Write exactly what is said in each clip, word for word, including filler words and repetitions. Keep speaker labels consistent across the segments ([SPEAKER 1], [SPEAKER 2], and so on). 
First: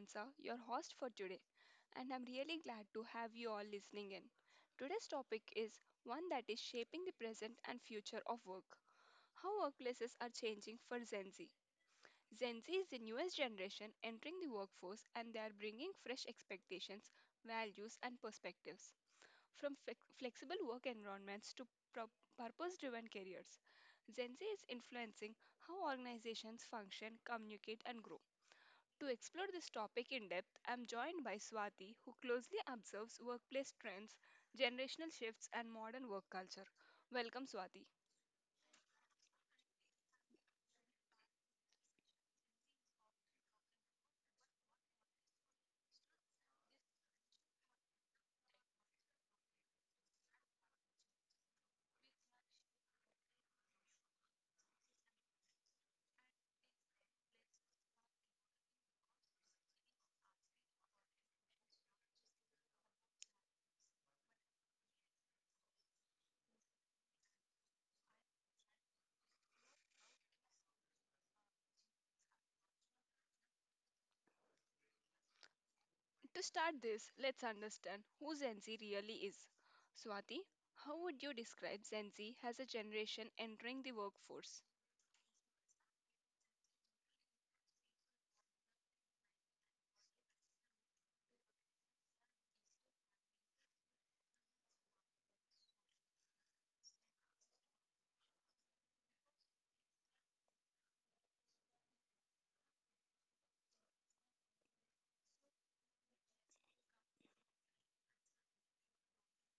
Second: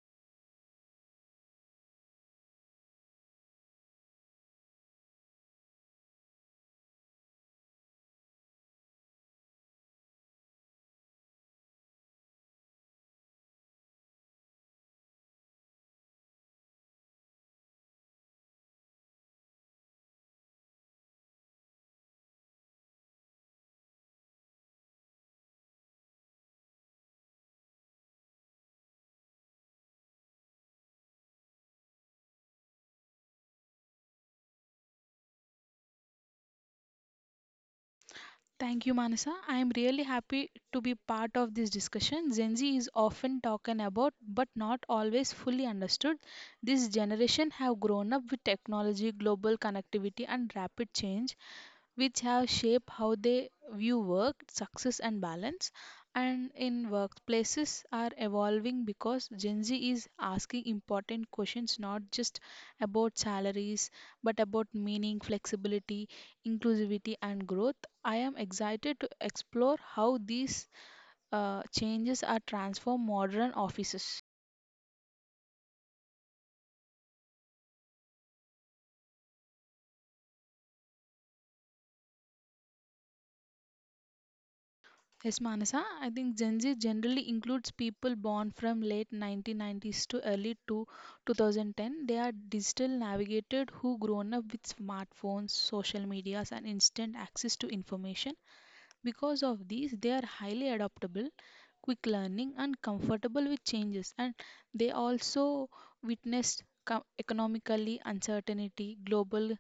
[SPEAKER 1] Mansa, your host for today, and I'm really glad to have you all listening in. Today's topic is one that is shaping the present and future of work: how workplaces are changing for Gen Z. Gen Z is the newest generation entering the workforce, and they are bringing fresh expectations, values, and perspectives. From flex- flexible work environments to pro- purpose driven careers, Gen Z is influencing how organizations function, communicate, and grow. To explore this topic in depth, I'm joined by Swati, who closely observes workplace trends, generational shifts, and modern work culture. Welcome, Swati.
[SPEAKER 2] Thank you, Manasa. I am really happy to be part of this discussion. Gen Z is often talked about but not always fully understood. This generation have grown up with technology, global connectivity and rapid change which have shaped how they view work, success, and balance. And in workplaces are evolving because Gen Z is asking important questions not just about salaries but about meaning, flexibility, inclusivity, and growth. I am excited to explore how these uh, changes are transform modern offices.
[SPEAKER 1] To start this, let's understand who Gen Z really is. Swati, how would you describe Gen Z as a generation entering the workforce?
[SPEAKER 2] Yes, Manasa, I think Gen Z generally includes people born from late nineteen nineties to early to twenty ten. They are digital navigated who grown up with smartphones, social medias, and instant access to information. Because of these, they are highly adaptable, quick learning, and comfortable with changes. And they also witnessed co- economically uncertainty, global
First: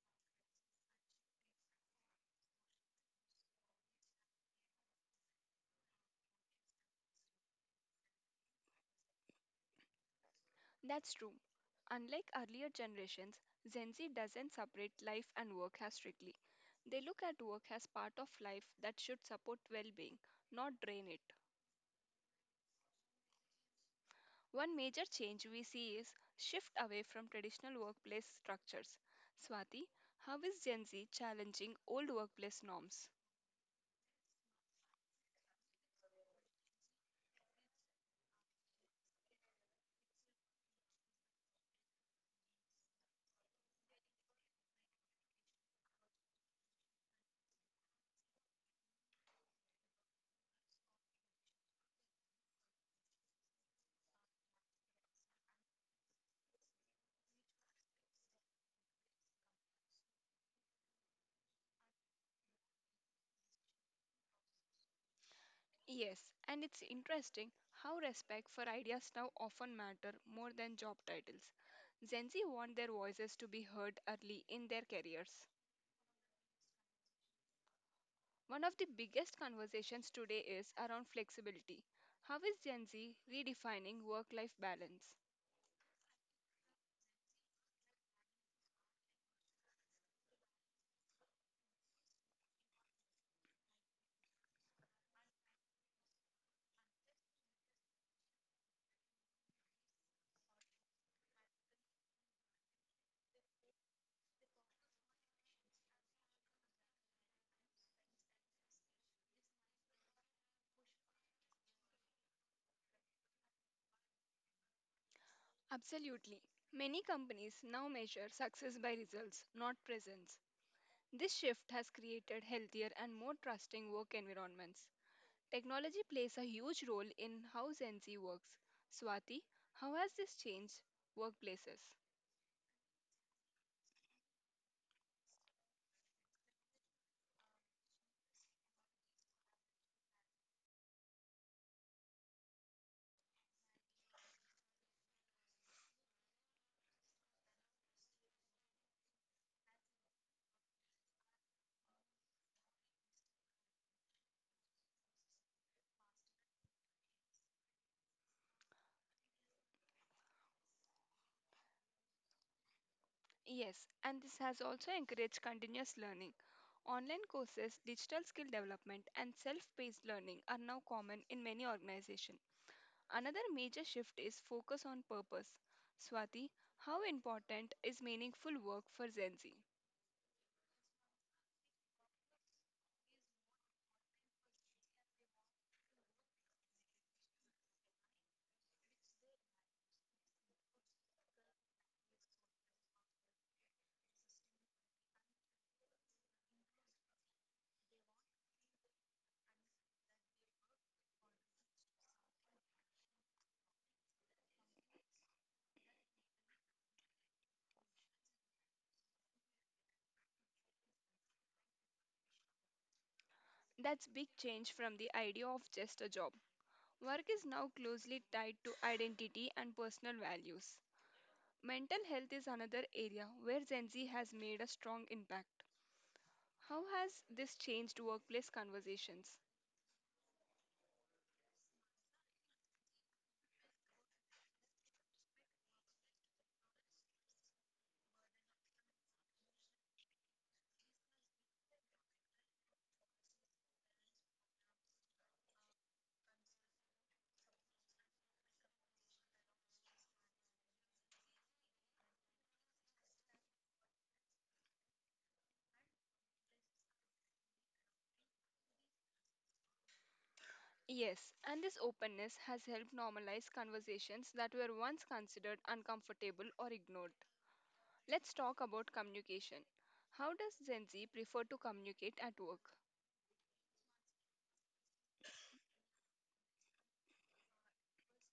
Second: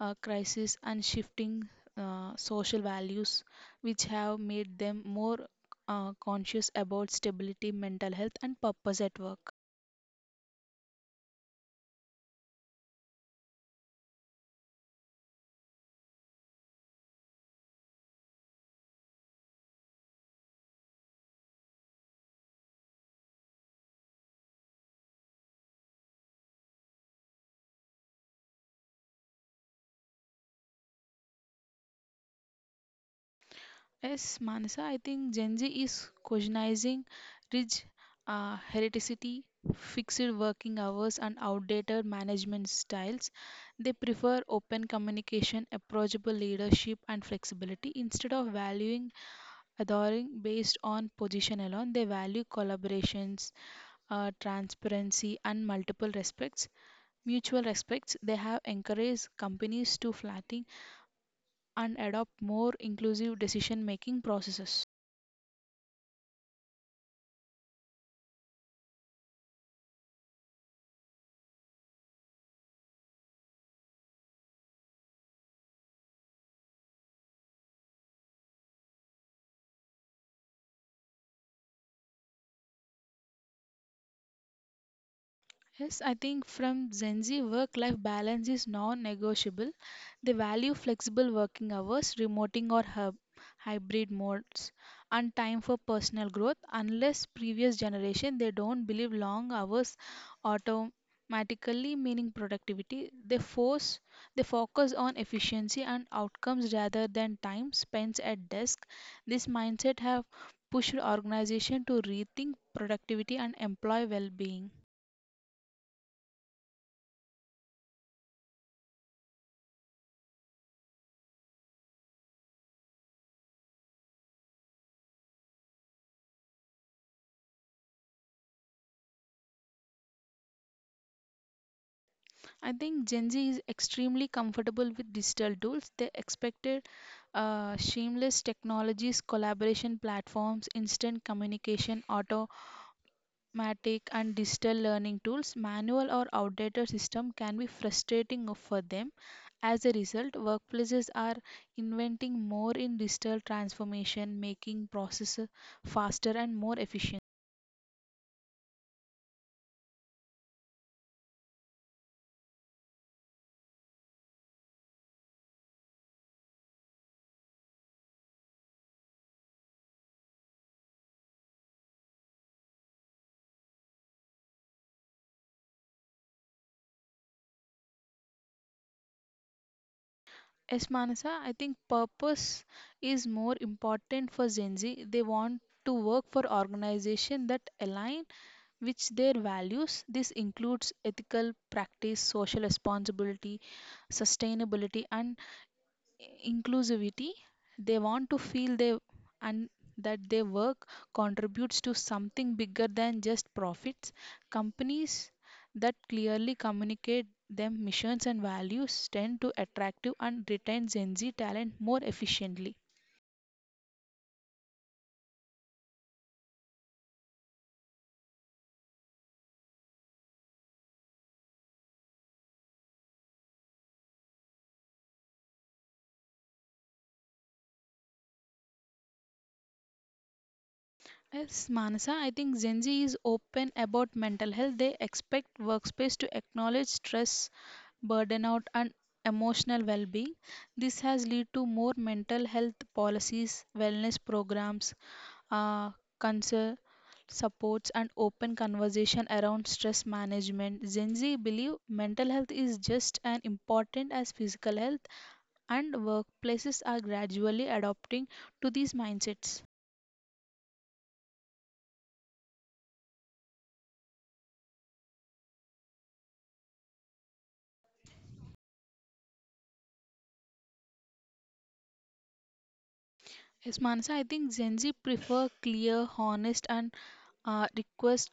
[SPEAKER 2] uh, crisis and shifting uh, social values, which have made them more uh, conscious about stability, mental health, and purpose at work.
[SPEAKER 1] That's true. Unlike earlier generations, Gen Z doesn't separate life and work as strictly. They look at work as part of life that should support well being, not drain it. One major change we see is shift away from traditional workplace structures. Swati, how is Gen Z challenging old workplace norms?
[SPEAKER 2] Yes, Manasa, I think Gen Z is questioning rich uh, heredity, fixed working hours, and outdated management styles. They prefer open communication, approachable leadership, and flexibility instead of valuing adoring based on position alone. They value collaborations, uh, transparency, and multiple respects, mutual respects, they have encouraged companies to flatten and adopt more inclusive decision making processes.
[SPEAKER 1] Yes, and it's interesting how respect for ideas now often matter more than job titles. Gen Z want their voices to be heard early in their careers. One of the biggest conversations today is around flexibility. How is Gen Z redefining work life balance?
[SPEAKER 2] Yes, I think from Gen Z, work life balance is non negotiable. They value flexible working hours, remoting or hub, hybrid modes, and time for personal growth. Unless previous generation, they don't believe long hours automatically meaning productivity. They force they focus on efficiency and outcomes rather than time spent at desk. This mindset have pushed organization to rethink productivity and employee well-being.
[SPEAKER 1] Absolutely. Many companies now measure success by results, not presence. This shift has created healthier and more trusting work environments. Technology plays a huge role in how Gen Z works. Swati, how has this changed workplaces?
[SPEAKER 2] I think Gen Z is extremely comfortable with digital tools. They expected uh, seamless technologies, collaboration platforms, instant communication, automatic and digital learning tools. Manual or outdated system can be frustrating for them. As a result, workplaces are inventing more in digital transformation, making processes faster and more efficient.
[SPEAKER 1] Yes, and this has also encouraged continuous learning. Online courses, digital skill development, and self paced learning are now common in many organizations. Another major shift is focus on purpose. Swati, how important is meaningful work for Gen Z?
[SPEAKER 2] Yes, Manasa, I think purpose is more important for Gen Z. They want to work for organizations that align with their values. This includes ethical practice, social responsibility, sustainability, and inclusivity they want to feel they and that their work contributes to something bigger than just profits companies that clearly communicate their missions and values tend to attract and retain gen z talent more efficiently.
[SPEAKER 1] That's big change from the idea of just a job. Work is now closely tied to identity and personal values. Mental health is another area where Gen Z has made a strong impact. How has this changed workplace conversations?
[SPEAKER 2] Yes, Manasa, I think Gen Z is open about mental health. They expect workspace to acknowledge stress, burnout, and emotional well being. This has led to more mental health policies, wellness programs, uh, counsel supports, and open conversation around stress management. Gen Z believe mental health is just as important as physical health, and workplaces are gradually adopting to these mindsets.
[SPEAKER 1] Yes, and this openness has helped normalize conversations that were once considered uncomfortable or ignored. Let's talk about communication. How does Gen Z prefer to communicate at work?
[SPEAKER 2] Yes, Manasa, I think Gen Z prefer clear, honest, and uh, request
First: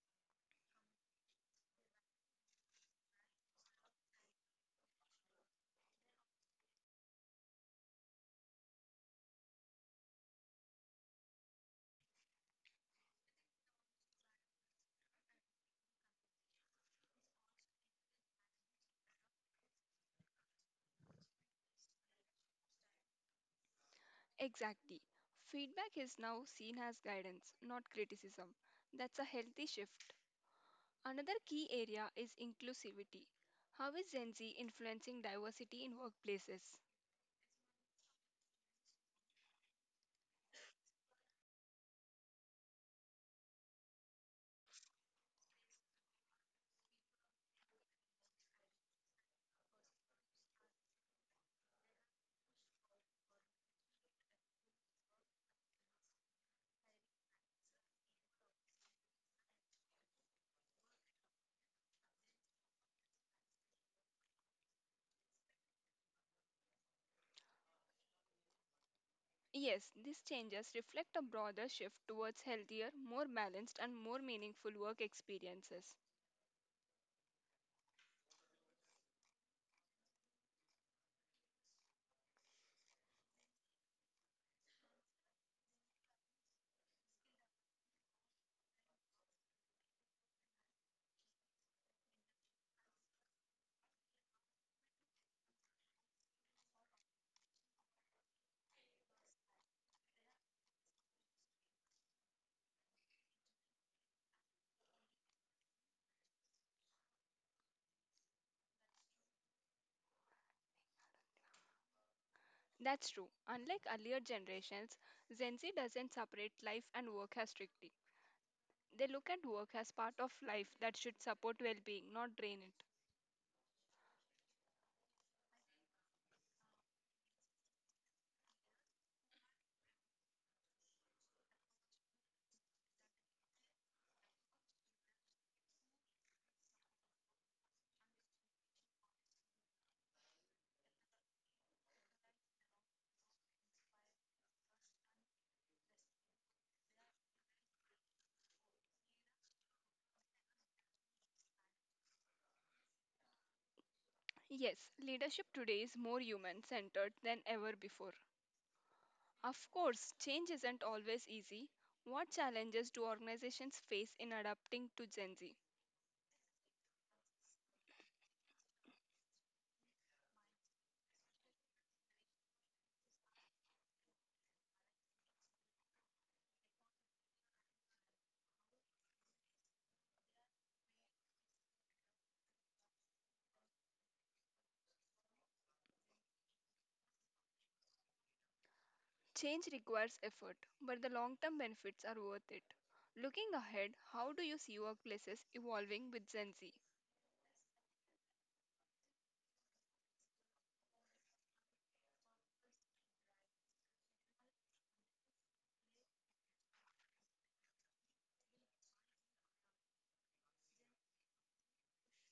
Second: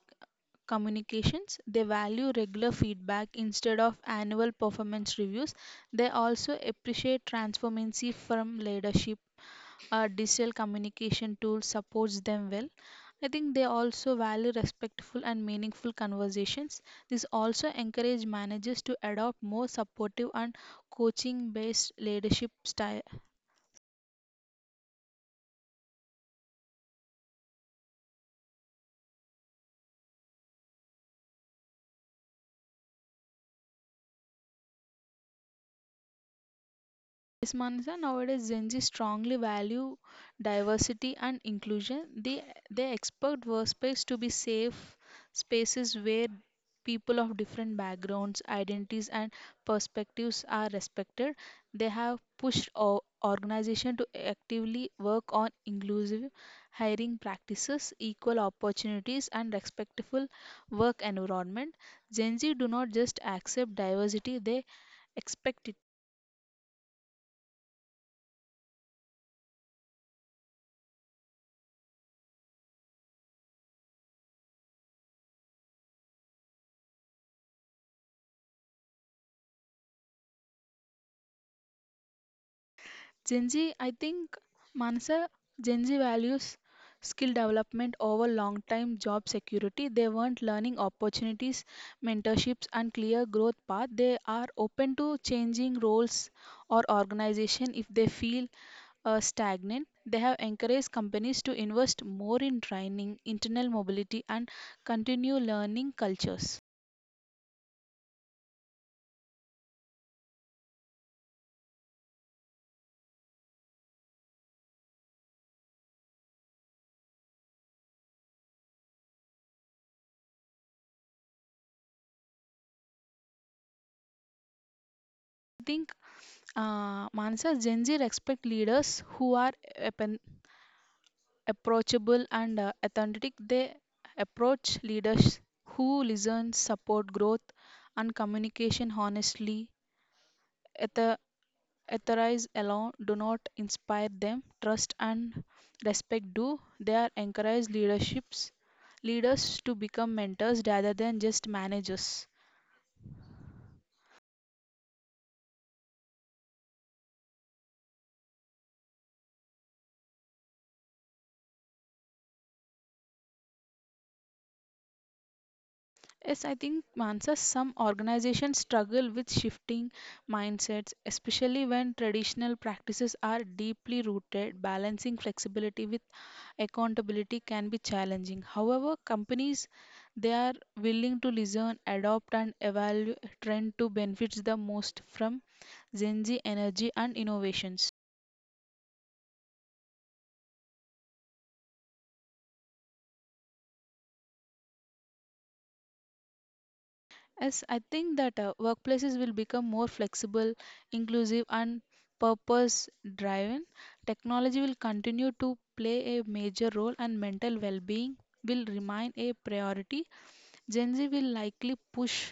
[SPEAKER 2] communications. They value regular feedback instead of annual performance reviews. They also appreciate transparency from leadership. Uh, digital communication tool supports them well. I think they also value respectful and meaningful conversations. This also encourage managers to adopt more supportive and coaching based leadership style.
[SPEAKER 1] Exactly. Feedback is now seen as guidance, not criticism. That's a healthy shift. Another key area is inclusivity. How is Gen Z influencing diversity in workplaces?
[SPEAKER 2] Yes, Manasa, nowadays Gen Z strongly value diversity and inclusion. They they expect workspace to be safe spaces where people of different backgrounds, identities, and perspectives are respected. They have pushed o- organization to actively work on inclusive hiring practices, equal opportunities, and respectful work environment. Gen Z do not just accept diversity; they expect it.
[SPEAKER 1] Yes, these changes reflect a broader shift towards healthier, more balanced, and more meaningful work experiences.
[SPEAKER 2] Gen Z, I think, Manasa, Gen Z values skill development over long time job security. They want learning opportunities, mentorships, and clear growth path. They are open to changing roles or organization if they feel uh, stagnant. They have encouraged companies to invest more in training, internal mobility, and continue learning cultures.
[SPEAKER 1] That's true. Unlike earlier generations, Gen Z doesn't separate life and work as strictly. They look at work as part of life that should support well being, not drain it.
[SPEAKER 2] I think uh, Manasa Gen Z respect leaders who are open, approachable and uh, authentic. They approach leaders who listen, support growth, and communication honestly. Ether- Etherize alone do not inspire them. Trust and respect do. They are encourage leaderships leaders to become mentors rather than just managers.
[SPEAKER 1] Yes, leadership today is more human centered than ever before. Of course, change isn't always easy. What challenges do organizations face in adapting to Gen Z?
[SPEAKER 2] Yes, I think Mansa, some organizations struggle with shifting mindsets, especially when traditional practices are deeply rooted. Balancing flexibility with accountability can be challenging. However, companies they are willing to listen, adopt, and evaluate trend to benefits the most from Gen Z energy and innovations.
[SPEAKER 1] Change requires effort, but the long term benefits are worth it. Looking ahead, how do you see workplaces evolving with Gen Z?
[SPEAKER 2] Yes, I think that uh, workplaces will become more flexible, inclusive, and purpose driven. Technology will continue to play a major role, and mental well being will remain a priority. Gen Z will likely push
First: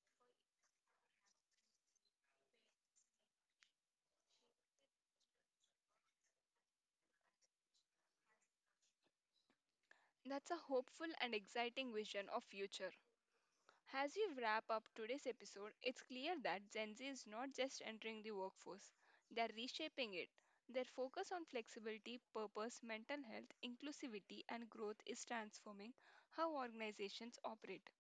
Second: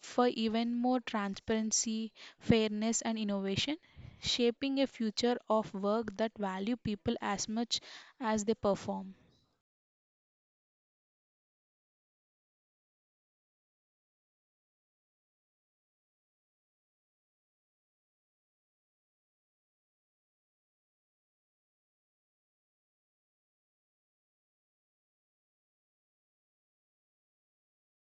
[SPEAKER 2] for even more transparency, fairness, and innovation, shaping a future of work that value people as much as they perform.
[SPEAKER 1] That's a hopeful and exciting vision of future. As we wrap up today's episode, it's clear that Gen Z is not just entering the workforce, they're reshaping it. Their focus on flexibility, purpose, mental health, inclusivity, and growth is transforming how organizations operate.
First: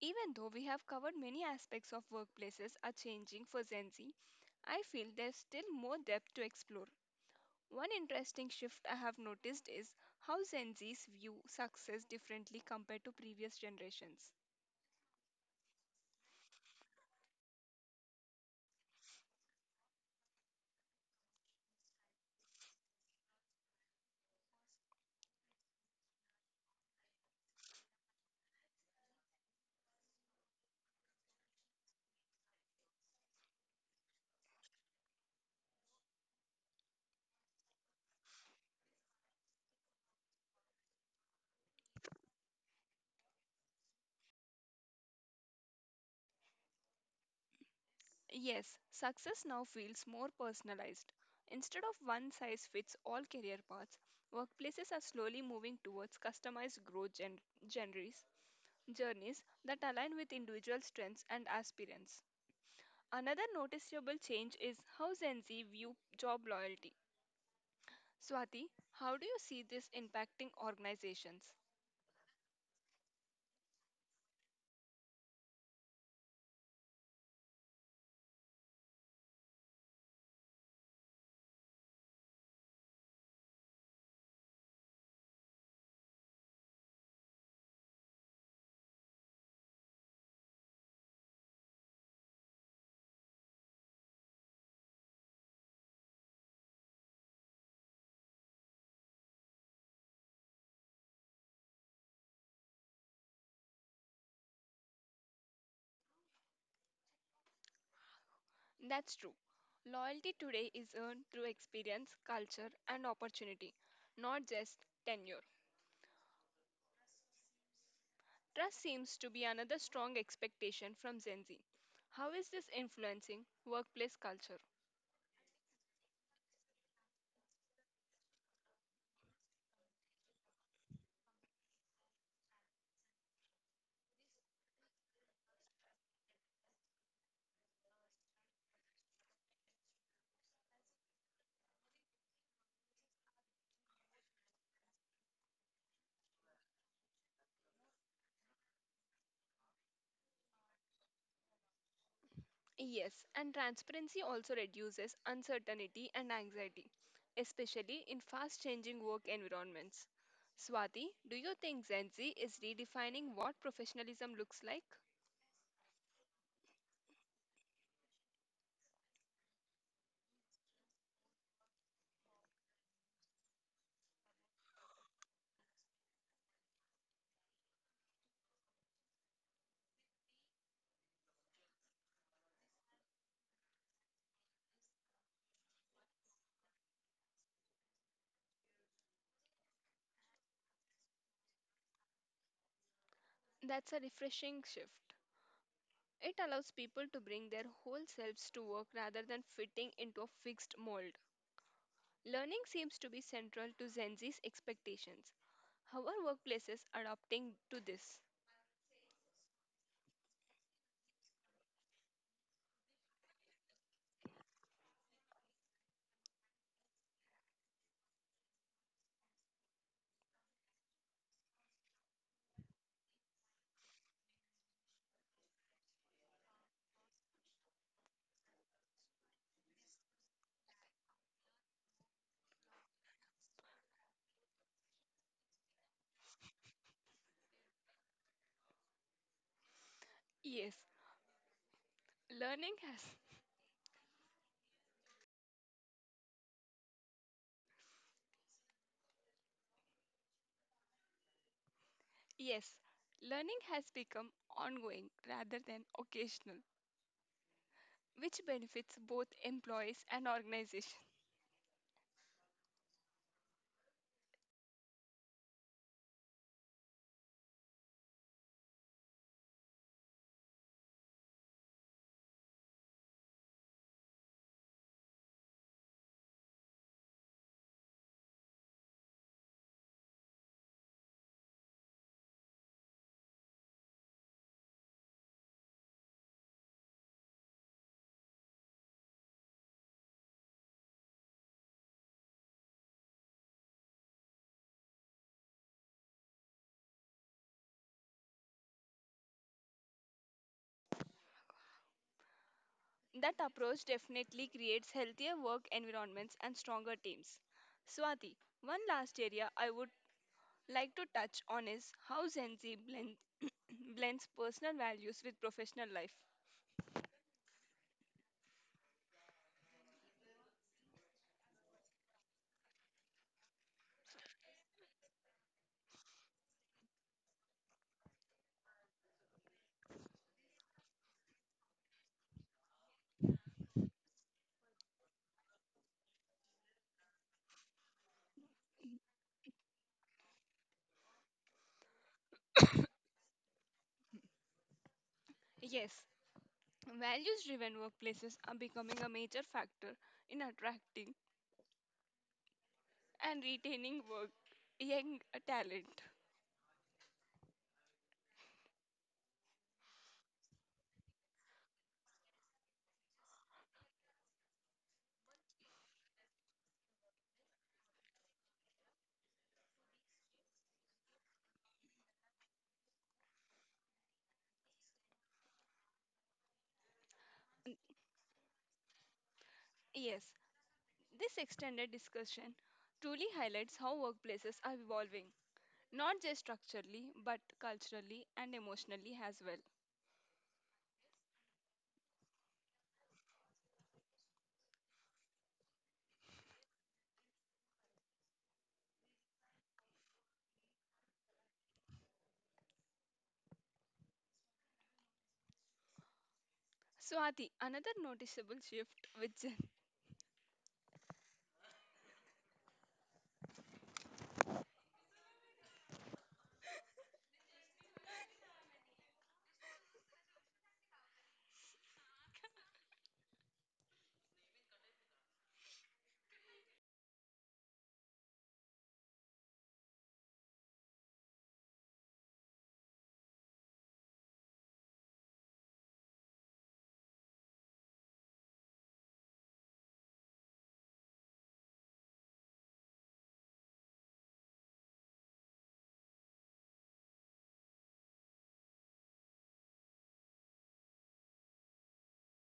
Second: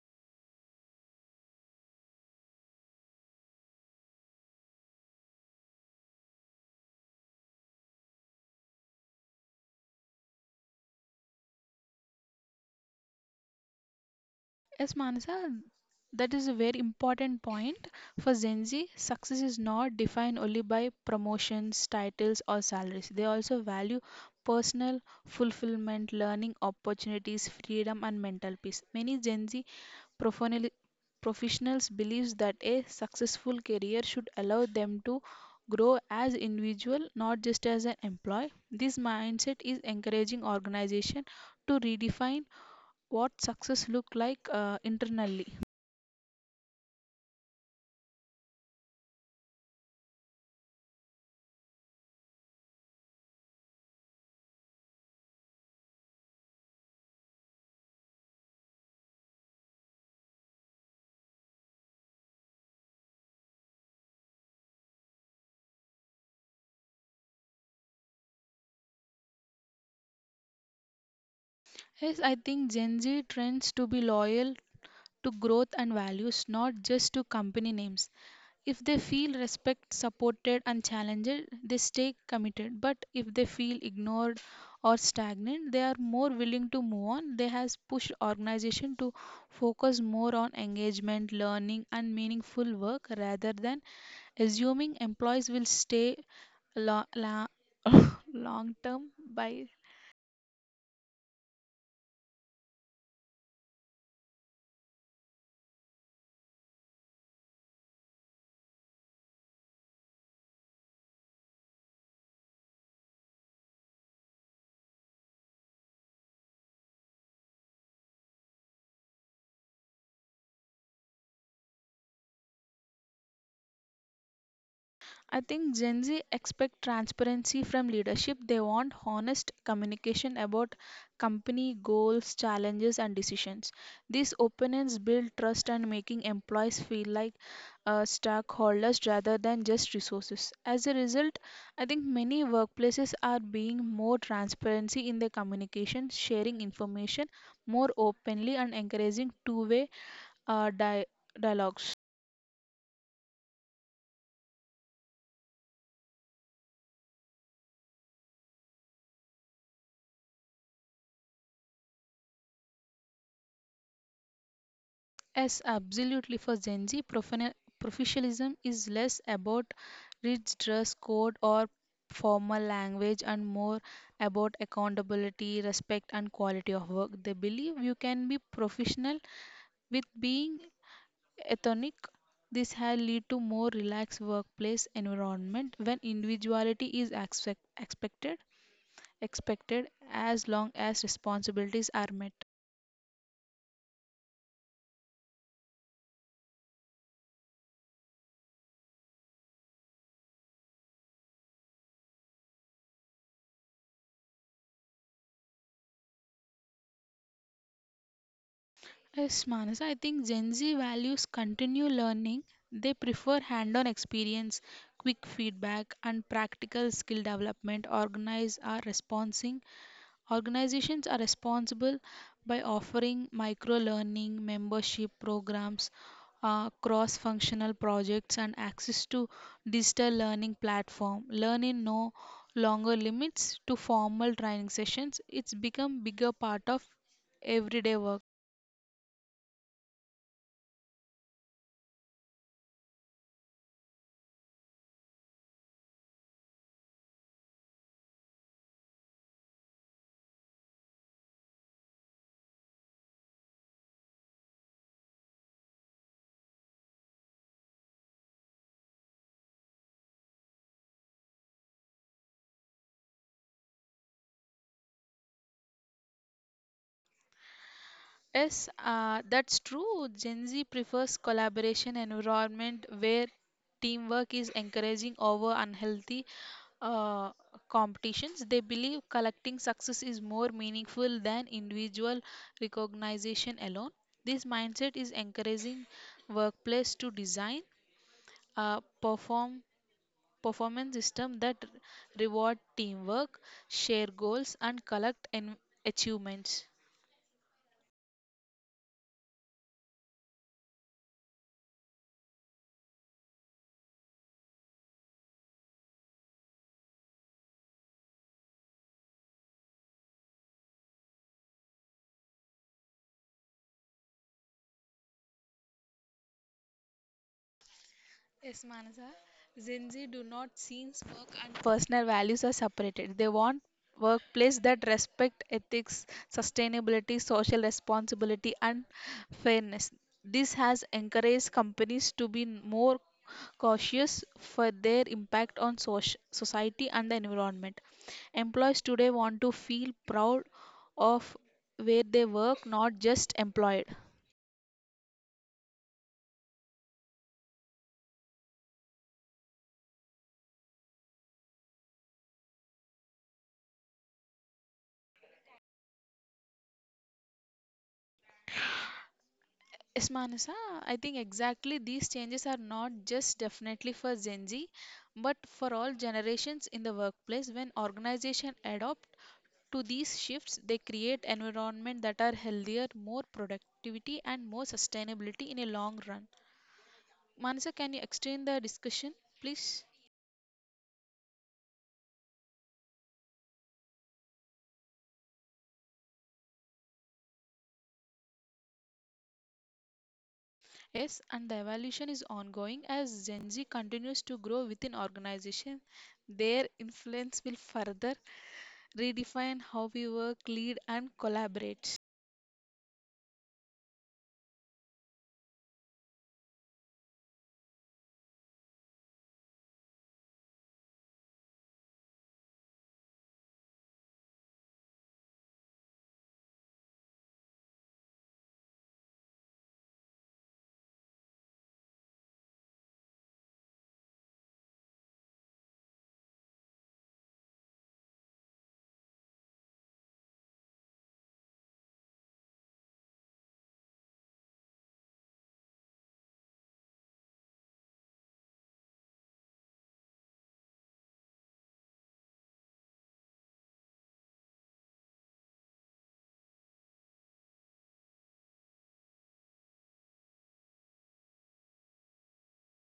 [SPEAKER 1] Even though we have covered many aspects of workplaces are changing for Gen Z, I feel there's still more depth to explore. One interesting shift I have noticed is how Gen Zs view success differently compared to previous generations.
[SPEAKER 2] Yes, Manasa, that is a very important point. For Gen Z, success is not defined only by promotions, titles, or salaries. They also value personal fulfillment, learning opportunities, freedom, and mental peace. Many Gen Z professionally- professionals believe that a successful career should allow them to grow as individual, not just as an employee. This mindset is encouraging organization to redefine what success look like uh, internally.
[SPEAKER 1] Yes, success now feels more personalized. Instead of one size fits all career paths, workplaces are slowly moving towards customized growth gen- genres, journeys that align with individual strengths and aspirants. Another noticeable change is how Gen Z view job loyalty. Swati, how do you see this impacting organizations?
[SPEAKER 2] Yes, I think Gen Z trends to be loyal to growth and values, not just to company names. If they feel respect, supported, and challenged, they stay committed. But if they feel ignored or stagnant, they are more willing to move on. They has pushed organization to focus more on engagement, learning, and meaningful work rather than assuming employees will stay lo- la- long term by.
[SPEAKER 1] That's true. Loyalty today is earned through experience, culture, and opportunity, not just tenure. Trust seems to be another strong expectation from Gen Z. How is this influencing workplace culture?
[SPEAKER 2] I think Gen Z expect transparency from leadership. They want honest communication about company goals, challenges, and decisions. These openness build trust and making employees feel like uh, stockholders rather than just resources. As a result, I think many workplaces are being more transparency in their communication, sharing information more openly, and encouraging two-way uh, di- dialogues.
[SPEAKER 1] Yes, and transparency also reduces uncertainty and anxiety, especially in fast changing work environments. Swati, do you think Gen Z is redefining what professionalism looks like?
[SPEAKER 2] Yes, absolutely. For Gen Z, profana- professionalism is less about rigid dress code or formal language and more about accountability, respect, and quality of work. They believe you can be professional with being ethnic. This has lead to more relaxed workplace environment when individuality is expect- expected expected as long as responsibilities are met.
[SPEAKER 1] That's a refreshing shift. It allows people to bring their whole selves to work rather than fitting into a fixed mold. Learning seems to be central to Gen Z's expectations. How are workplaces adapting to this?
[SPEAKER 2] Yes, Manas, I think Gen Z values continue learning. They prefer hand on experience, quick feedback, and practical skill development. Organize are responsing. Organizations are responsible by offering micro learning, membership programs, uh, cross functional projects, and access to digital learning platform. Learning no longer limits to formal training sessions. It's become bigger part of everyday work.
[SPEAKER 1] Yes, learning has yes, learning has become ongoing rather than occasional, which benefits both employees and organizations.
[SPEAKER 2] Yes, uh, that's true. Gen Z prefers collaboration environment where teamwork is encouraging over unhealthy uh, competitions. They believe collecting success is more meaningful than individual recognition alone. This mindset is encouraging workplace to design a perform performance system that reward teamwork, share goals, and collect en- achievements.
[SPEAKER 1] That approach definitely creates healthier work environments and stronger teams. Swati, one last area I would like to touch on is how Gen Z blends, blends personal values with professional life.
[SPEAKER 2] Yes, Manasa. Gen Z do not seems work and personal values are separated. They want workplace that respect ethics, sustainability, social responsibility, and fairness. This has encouraged companies to be more cautious for their impact on soc- society and the environment. Employees today want to feel proud of where they work, not just employed.
[SPEAKER 1] Yes, values driven workplaces are becoming a major factor in attracting and retaining work young talent.
[SPEAKER 2] Yes, Manasa, I think exactly these changes are not just definitely for Gen Z, but for all generations in the workplace. When organizations adopt to these shifts, they create environment that are healthier, more productivity, and more sustainability in a long run. Manasa, can you extend the discussion, please?
[SPEAKER 1] Yes, this extended discussion truly highlights how workplaces are evolving, not just structurally, but culturally and emotionally as well.
[SPEAKER 2] Yes, and the evolution is ongoing as Gen Z continues to grow within organization. Their influence will further redefine how we work, lead, and collaborate.
[SPEAKER 1] Swati, another noticeable shift which